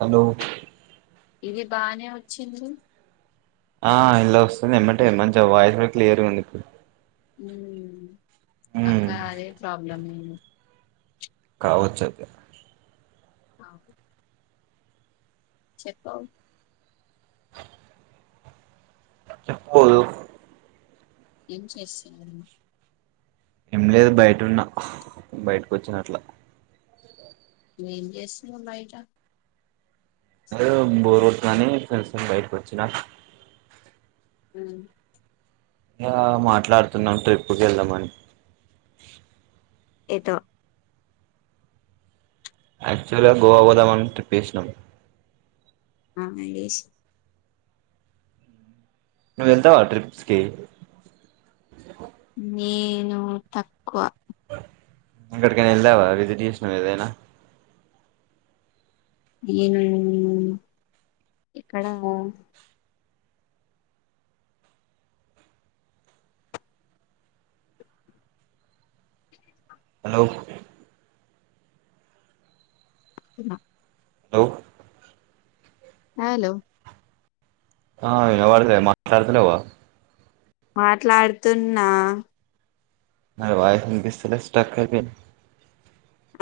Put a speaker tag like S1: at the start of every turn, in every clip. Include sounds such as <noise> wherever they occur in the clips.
S1: Hello
S2: ఇది బానే వచ్చింది.
S1: ఆ ఇండ్ల వస్తుంది ఎమ్మటే మంచి వాయిస్ కూడా క్లియర్గా ఉంది ఇప్పుడు
S2: ఉమ్ అక్క అదే ప్రాబ్లమ్
S1: కావచ్చు
S2: ఆహ్ చెప్పవు
S1: చెప్పులు
S2: ఏం చేస్తున్న
S1: ఏం లేదు బయటున్న బయటకు వచ్చినట్లా
S2: ఏం చేస్తున్నావ్ బయట
S1: ఎదో బోర్ కొడుతుందని ఫ్రెండ్స్ తో బయటకు వచ్చినా
S2: ఉమ్
S1: ఇగ మాట్లాడుతున్నాం ట్రిప్కి వెళ్దామని
S2: ఎదో
S1: ఆక్చువల్గా గోవా పోదామని ట్రిప్పు ఎసినం
S2: స్నానం జేష్
S1: నువ్ వెళ్తావా ట్రిప్స్కి.
S2: నేను తక్వా
S1: ఎక్కడికైనా వెళ్ళావా విజిట్ చేశినవా ఏదైనా
S2: ఏను ఎక్కడ
S1: హలో
S2: తిన్న
S1: హలో
S2: హలో
S1: ఆ వినపడతాలే మాట్లాడుతలేవ
S2: మాట్లాడుతున్నా
S1: మరి వాయిస్ వినిపిస్తలేద్ స్ట్రక్ అయిపోయింది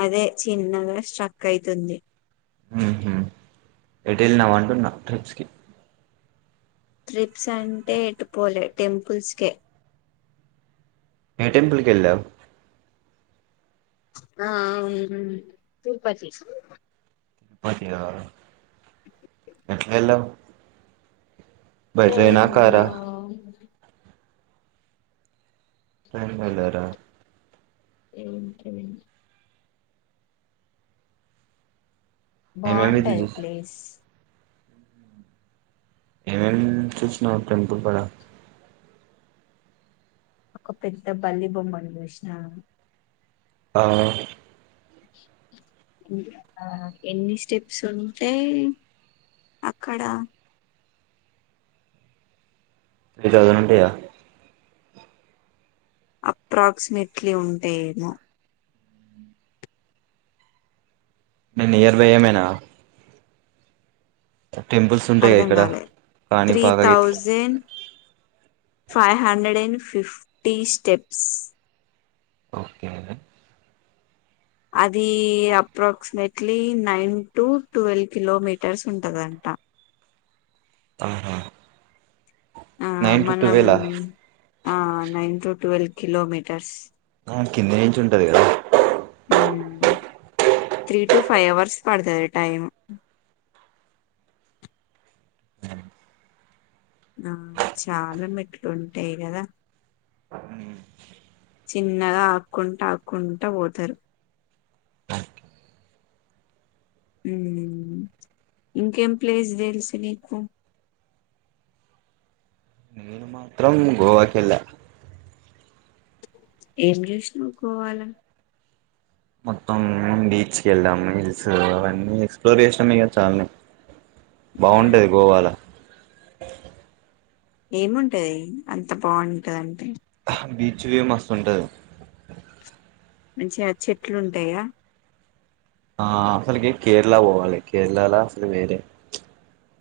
S2: అదే చిన్నగా స్ట్రక్ అయితుంది
S1: హు హ్మ్ ఎటు వెళ్ళినవ్ అంటున్నా ట్రిప్స్ కి
S2: ట్రిప్స్ అంటే ఎటు పోలే టెంపుల్స్ కే
S1: ఏ టెంపుల్ కి ఎళ్ళావ్
S2: ఆ ఆవు నన్ తిరుపతి చూసినా
S1: తిరు పతియా ఎట్లు ఏళ్ళావ్
S2: ట్రైన్లో
S1: ట్రైన్ లో ఏళ్లారా
S2: ఏం కర్రీ
S1: ఏమేమి
S2: బాగుంటాయి
S1: చూస్
S2: ప్లేస్
S1: ఏమేం చూసిన టెంపుల్ కాడ
S2: ఒక పెద్ద బల్లి బొమ్మన్ చూసినా
S1: ఆ
S2: ఎన్ని స్టెప్స్ ఉంటే అక్కడ
S1: త్రీ తౌజెన్ ఉంటాయా
S2: అప్రాక్సిమేట్లీ ఉంటేమో
S1: న నియర్లీ ఏమైనా టెంపుల్స్ ఉంటాయిగా
S2: అర్ధం
S1: ఇక్కడ
S2: కాలే త్రీ
S1: కానీపాకా
S2: thousand five hundred and fifty steps
S1: okay
S2: అది approximately nine to twelve kilometres ఉంటదంట
S1: ఆహా
S2: ఆ
S1: నైన్ టు
S2: మనం
S1: టువెల్ ఆ
S2: ఆ నైన్ టు ట్వెల్వ్ కిలోమీటర్స్
S1: ఆ కింది నించి ఉంటది కదా
S2: త్రీ టు ఫైవ్ అవర్స్ పడతది టైమ్ ఆ చాలా మెట్లు ఉంటాయి కదా. చిన్నగా ఆకుంట ఆకుంట పోతారు. ఉమ్ ఇంకేం ప్లేస్ తెలుసు నీకు
S1: నేను మాత్రం గోవా కెల్లా
S2: ఏం చూసినా గోవాల
S1: మొత్తం బీచ్ కి వెళ్ళాము. హిల్స్ అవన్నీ ఎక్స్ప్లోర్ చేసాం ఇక చాల్లే. బాగుంటది గోవా
S2: ఏముంటది అంత బాగుంటదంటే
S1: బీచ్ ఏ మస్తు ఉంటది.
S2: మంచిగా చెట్లు ఉంటాయా
S1: ఆ అసలుకి కేరళ పోవాలి. కేరళలో అసలు వేరే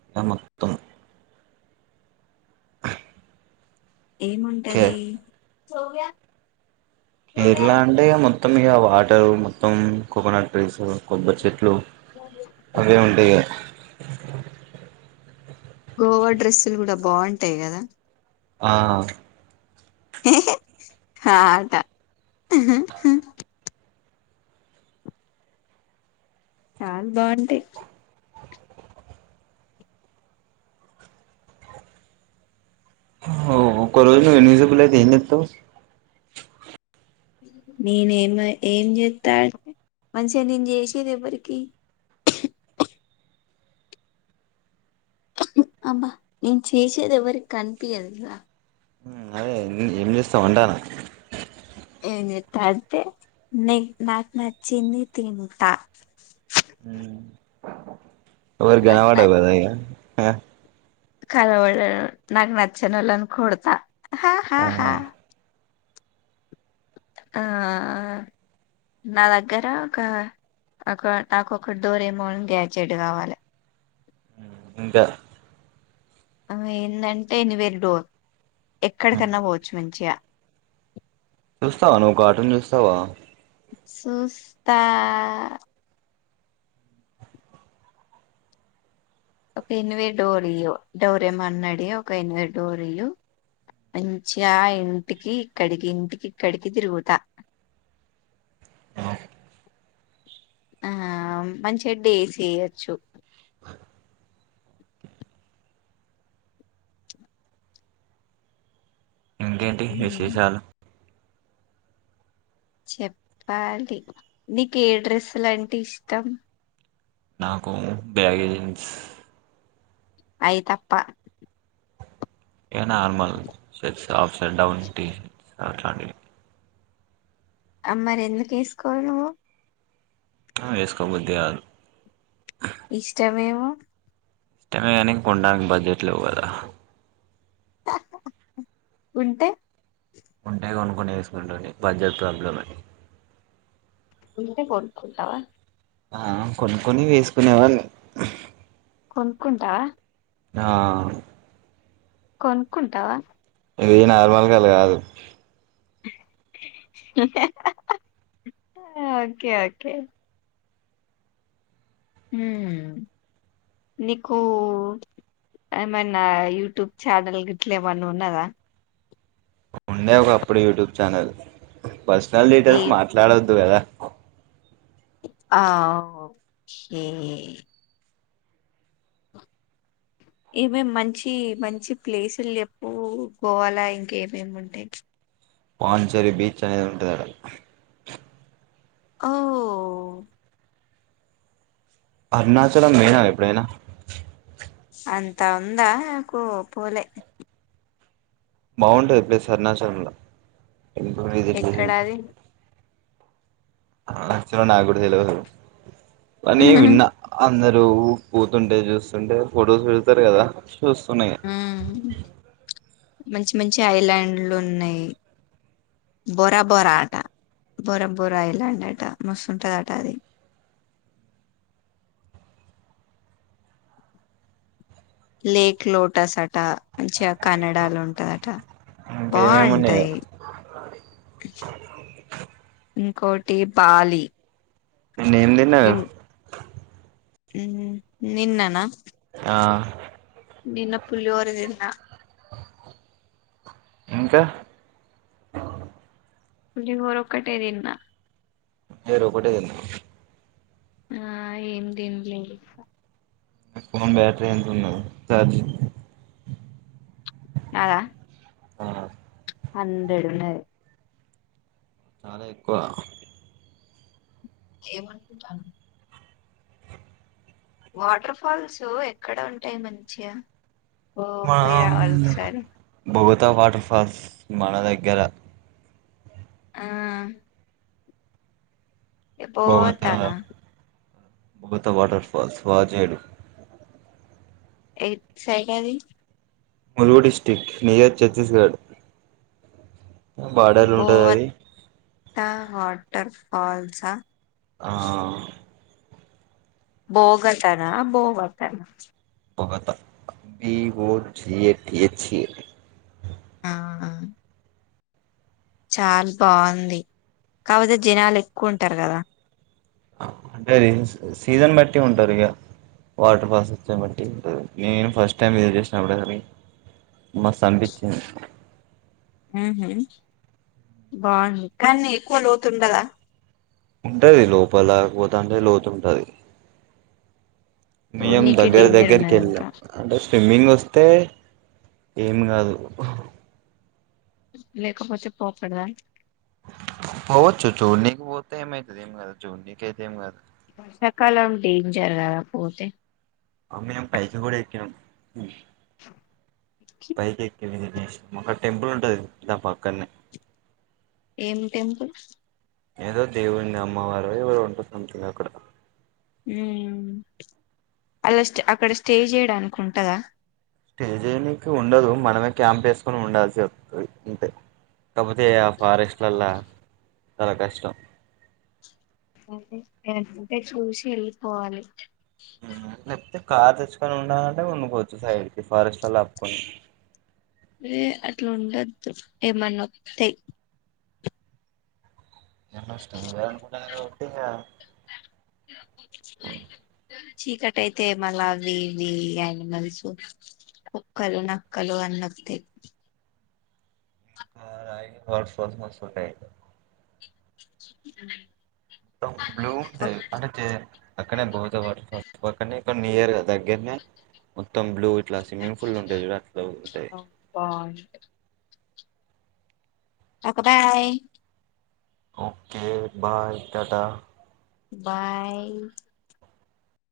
S1: ఈగ మొత్తం. కే
S2: ఏముంటది సోవ్యా
S1: కేరళ అంటే మొత్తం మొత్తం ఇక వాటరు మొత్తం కోకోనట్ డ్రింక్స్ కొబ్బరి చెట్లు అవే ఉంటాయి ఇక
S2: గోవా డ్రెస్సులు కూడా బాగుంటాయి కదా
S1: ఆ
S2: హ హా హాట హా చాల బాగుంటాయి
S1: ఒక్కోరోజు నువ్వు ఎన్జబులయితే ఏం చేతవ్
S2: నేనేమ ఏం చేస్తా అంటే మంచిగా నేను చేసేది ఎవరికి అబ నేను చేసేది ఎవరికి కనిపియదుగా
S1: అదే ఏం చేస్తావు అంటనా
S2: ఏం చేత్తా అంటే నె నాకు నచ్చింది తింటా.
S1: హ్మ్ ఎవరికి
S2: నాకు
S1: కనపడవు కాదా ఈగ ఆ
S2: కనబడనను నాకు నచ్చనోళ్లను కొడతా ఆహా హా హ
S1: ఆ
S2: ఆ నా దగ్గర ఒక ఒక నాకు ఒక డోర్ మోన్ గ్యాచెడ్ కావాలె
S1: ఇంకా
S2: అ ఏందటే ని వేరు డోర్ ఎక్కడికన్నా పోవచ్చు మంచిగా
S1: చూస్తావా నువ్వు కార్టూన్ చూస్తావా
S2: చూస్తా ఒకె నువె డోర్ తీయవు డోరేమాన్ అడిగి, ఒక ఎన్వే డోరియు మంచిగా ఇంటికి, ఇక్కడికి, ఇంటికి, ఇక్కడికి తిరుగుతా.
S1: ఆ
S2: ఆ మంచి చెడ్డి చెయొచ్చు
S1: ఇంకేంటి
S2: ఉమ్
S1: విశేషాలు
S2: చెప్పాలి నీకు ఏ డ్రెస్సులంటే ఇష్టం
S1: నాకు బ్యాగే జీన్స్
S2: అయి తప్ప
S1: ఏ normal shirts ups and down టీ అట్లాగె
S2: అ మరి ఎందుకు ఏసుకోవాలి నువ్వు
S1: ఏస్కో బుద్ధి కాదు
S2: ఇష్టమేమో
S1: ఇష్టమే కానీ కొండానికి బడ్జెట్లు లేవుకదా
S2: ఉంటే
S1: ఉంటే కొనుక్కొని వేసుకునేటోన్ని బడ్జెట్ ప్రాబ్లమే
S2: ఉంటే కొనుకుంటావా
S1: ఆ కొనుక్కొని వేసుకునేవాని
S2: కొనుక్కుంటావా
S1: ఆ
S2: కొనుక్కుంటావా
S1: ఇది నార్మల్ గాదు
S2: హా ఓకే ఓకే మ్ నీకు ఏమైనా యూట్యూబ్ ఛానల్ గీట్లా ఏమన్న ఉన్నదా
S1: ఉండే ఒక అప్పుడు యూట్యూబ్ ఛానల్ పర్సనల్
S2: ఏ
S1: డీటెయిల్స్ మాట్లాడొద్దు కదా
S2: ఆ ఓక ఏవేమి మంచి మంచి ప్లేసులు ఎప్పు గోవాల ఇంకా ఏమేమి ఉంటాయి
S1: పాంచచెరీ బీచ్ అనేది ఉంటది అడా
S2: ఓ
S1: అరుణాచలం పొయినవా ఎప్పుడైనా
S2: అంతా ఉందా కు పోలే
S1: బాగుంటది ప్లేస్ అరుణాచలంల <unintelligible> ఎదిట్
S2: ఎక్కడది
S1: అ చ్చ నాకూడా తెలవదు అని విన్నా అందరు ఊ పోతుంటే చూస్తుంటే ఫొటోస్ పెడతారు కదా చూస్తున్నాయి
S2: మ్ మంచి మంచి ఐలాండ్లు ఉన్నాయి బోరా బోరా అట బోరా బోరా ఐలాండ్ అట మస్తుంటదట అది లేక్ లోటాస్ అటా మంచిగా కనడాలో ఉంటందట
S1: ఇంకా ఏమేమి ఉన్నాయో
S2: బాగుంటాయి ఇంకోటి బాలి
S1: నిన్న ఏం తిన్నవే
S2: ఇన్ నిన్ననా
S1: ఆ
S2: నిన్న పులిహోర తిన్నా
S1: ఇంకా
S2: పులిహోర ఒక్కటే తిన్నా
S1: పులిహోర ఒకటె తిన్నవా
S2: ఆ ఏం తిన్లేదు
S1: ఫోన్ బ్యాటరీ ఎంత ఉన్నది ఛార్జింగ్
S2: నాదా హండ్రెడ్ ఉన్నది
S1: చాలా ఎక్కువ
S2: ఏ మనుకుంటన్నావ్ వాటర్ ఫాల్స్ ఎక్కడ ఉంటాయి మంచిగా ఓ
S1: మా
S2: పోయి రావాలి ఒకసారి
S1: బత్ కొత్త వాటర్ఫాల్స్ మన దగ్గర
S2: ఆ పో తానా
S1: భూత వాటర్ ఫాల్స్ వా చేేడు
S2: ఏ సైకాది
S1: మురుగు డిస్ట్రిక్ట్ నేజర్ ఛత్తీస్గఢ్ బార్డలు ఉంటది అది
S2: త వాటర్ ఫాల్స సా
S1: ఆ
S2: భోగటనా భోవతన
S1: Bogatha B, O, T, H, A
S2: ఆ చాల బాగుంది కాకపోతే జనాలు ఎక్కువ ఉంటారు కదా
S1: అంటేది సీజన్ బట్టి ఉంటారు ఇక వాటర్ ఫాల్స్ వచ్చా బట్టి నేను ఫస్ట్ టైం విజిట్ చేసినప్పుడు కానీ మస్తు అంపించింది
S2: ఊహు బాగుంది కానీ ఎక్కువ లోతుండదా
S1: ఉంటది లోపల లేకపోత అంటే లోతు ఉంటది మేం
S2: చూడ్నీకే
S1: దగ్గర
S2: డేంజర్
S1: దగ్గరకెళ్ళాం
S2: ఉన్నదంతా
S1: అంటే స్విమ్మింగ్ వస్త అంతే ఏమి కాదు
S2: లేకపోతే పోకుడదా
S1: పోచ్చు చునీకి పోతే ఏమైతది ఏం కాదు చూనీకైతే ఎమ్ కాదు
S2: వర్షాకాలం డేంజర్ కదా పోతే
S1: అమ్మినం పైసలు కూడా ఎక్కినం హు పైకెక్కి విజిల్ ఒక టెంపుల్ ఉంటది దాని పక్కనే
S2: ఏం టెంపుల్
S1: ఏదో దేవుంది అమ్మవారు ఎవరు ఉంటారు సంథింగ్ అక్కడ
S2: హ్మ్ అలా స్టే అక్కడ స్టే చేయడానికి ఉంటదా
S1: స్టేజేనికి ఉండదు మనమే క్యాంప్ వేసుకొని ఉండాల్సి వస్తుంది అంతే కాకపోతే ఆ ఫారెస్ట్లల్లా చాలా కష్టం.
S2: ఏమైనా ఉంటే చూసి ఎళ్ళిపోవాలి
S1: అయితే కార్ తెచ్చుకొని ఉండాలంటే ఉండు కోవచ్చు సైడ్ కు ఫారెస్ట్లల్ల అప్పుకుని
S2: ఏ అట్లా ఉండద్దు ఏమన్నా ఒత్తయి
S1: ఏమొస్తే నువ్వే అనుకుంటానువు రో ఇగా
S2: చీకటయితే మల్ల అవి ఇవి అనిమల్స్ కుక్కలు నక్కలు అన్ని ఒత్తయి.
S1: <inaudible> వాటికోసం వస్తుంటాయి బ్లూ ఉంటాయి
S2: ఓకే
S1: అంటే చే అక్కడ బౌత వాటర్ ఫాల్స్ పక్కనే ఇ నియర్ దగ్గర్నే మొత్తం బ్లూ ఇట్లా స్విమ్మింగ్ ఫుల్ ఉంటయి చూడ్
S2: అబ్బా okay bye
S1: okay bye tata
S2: bye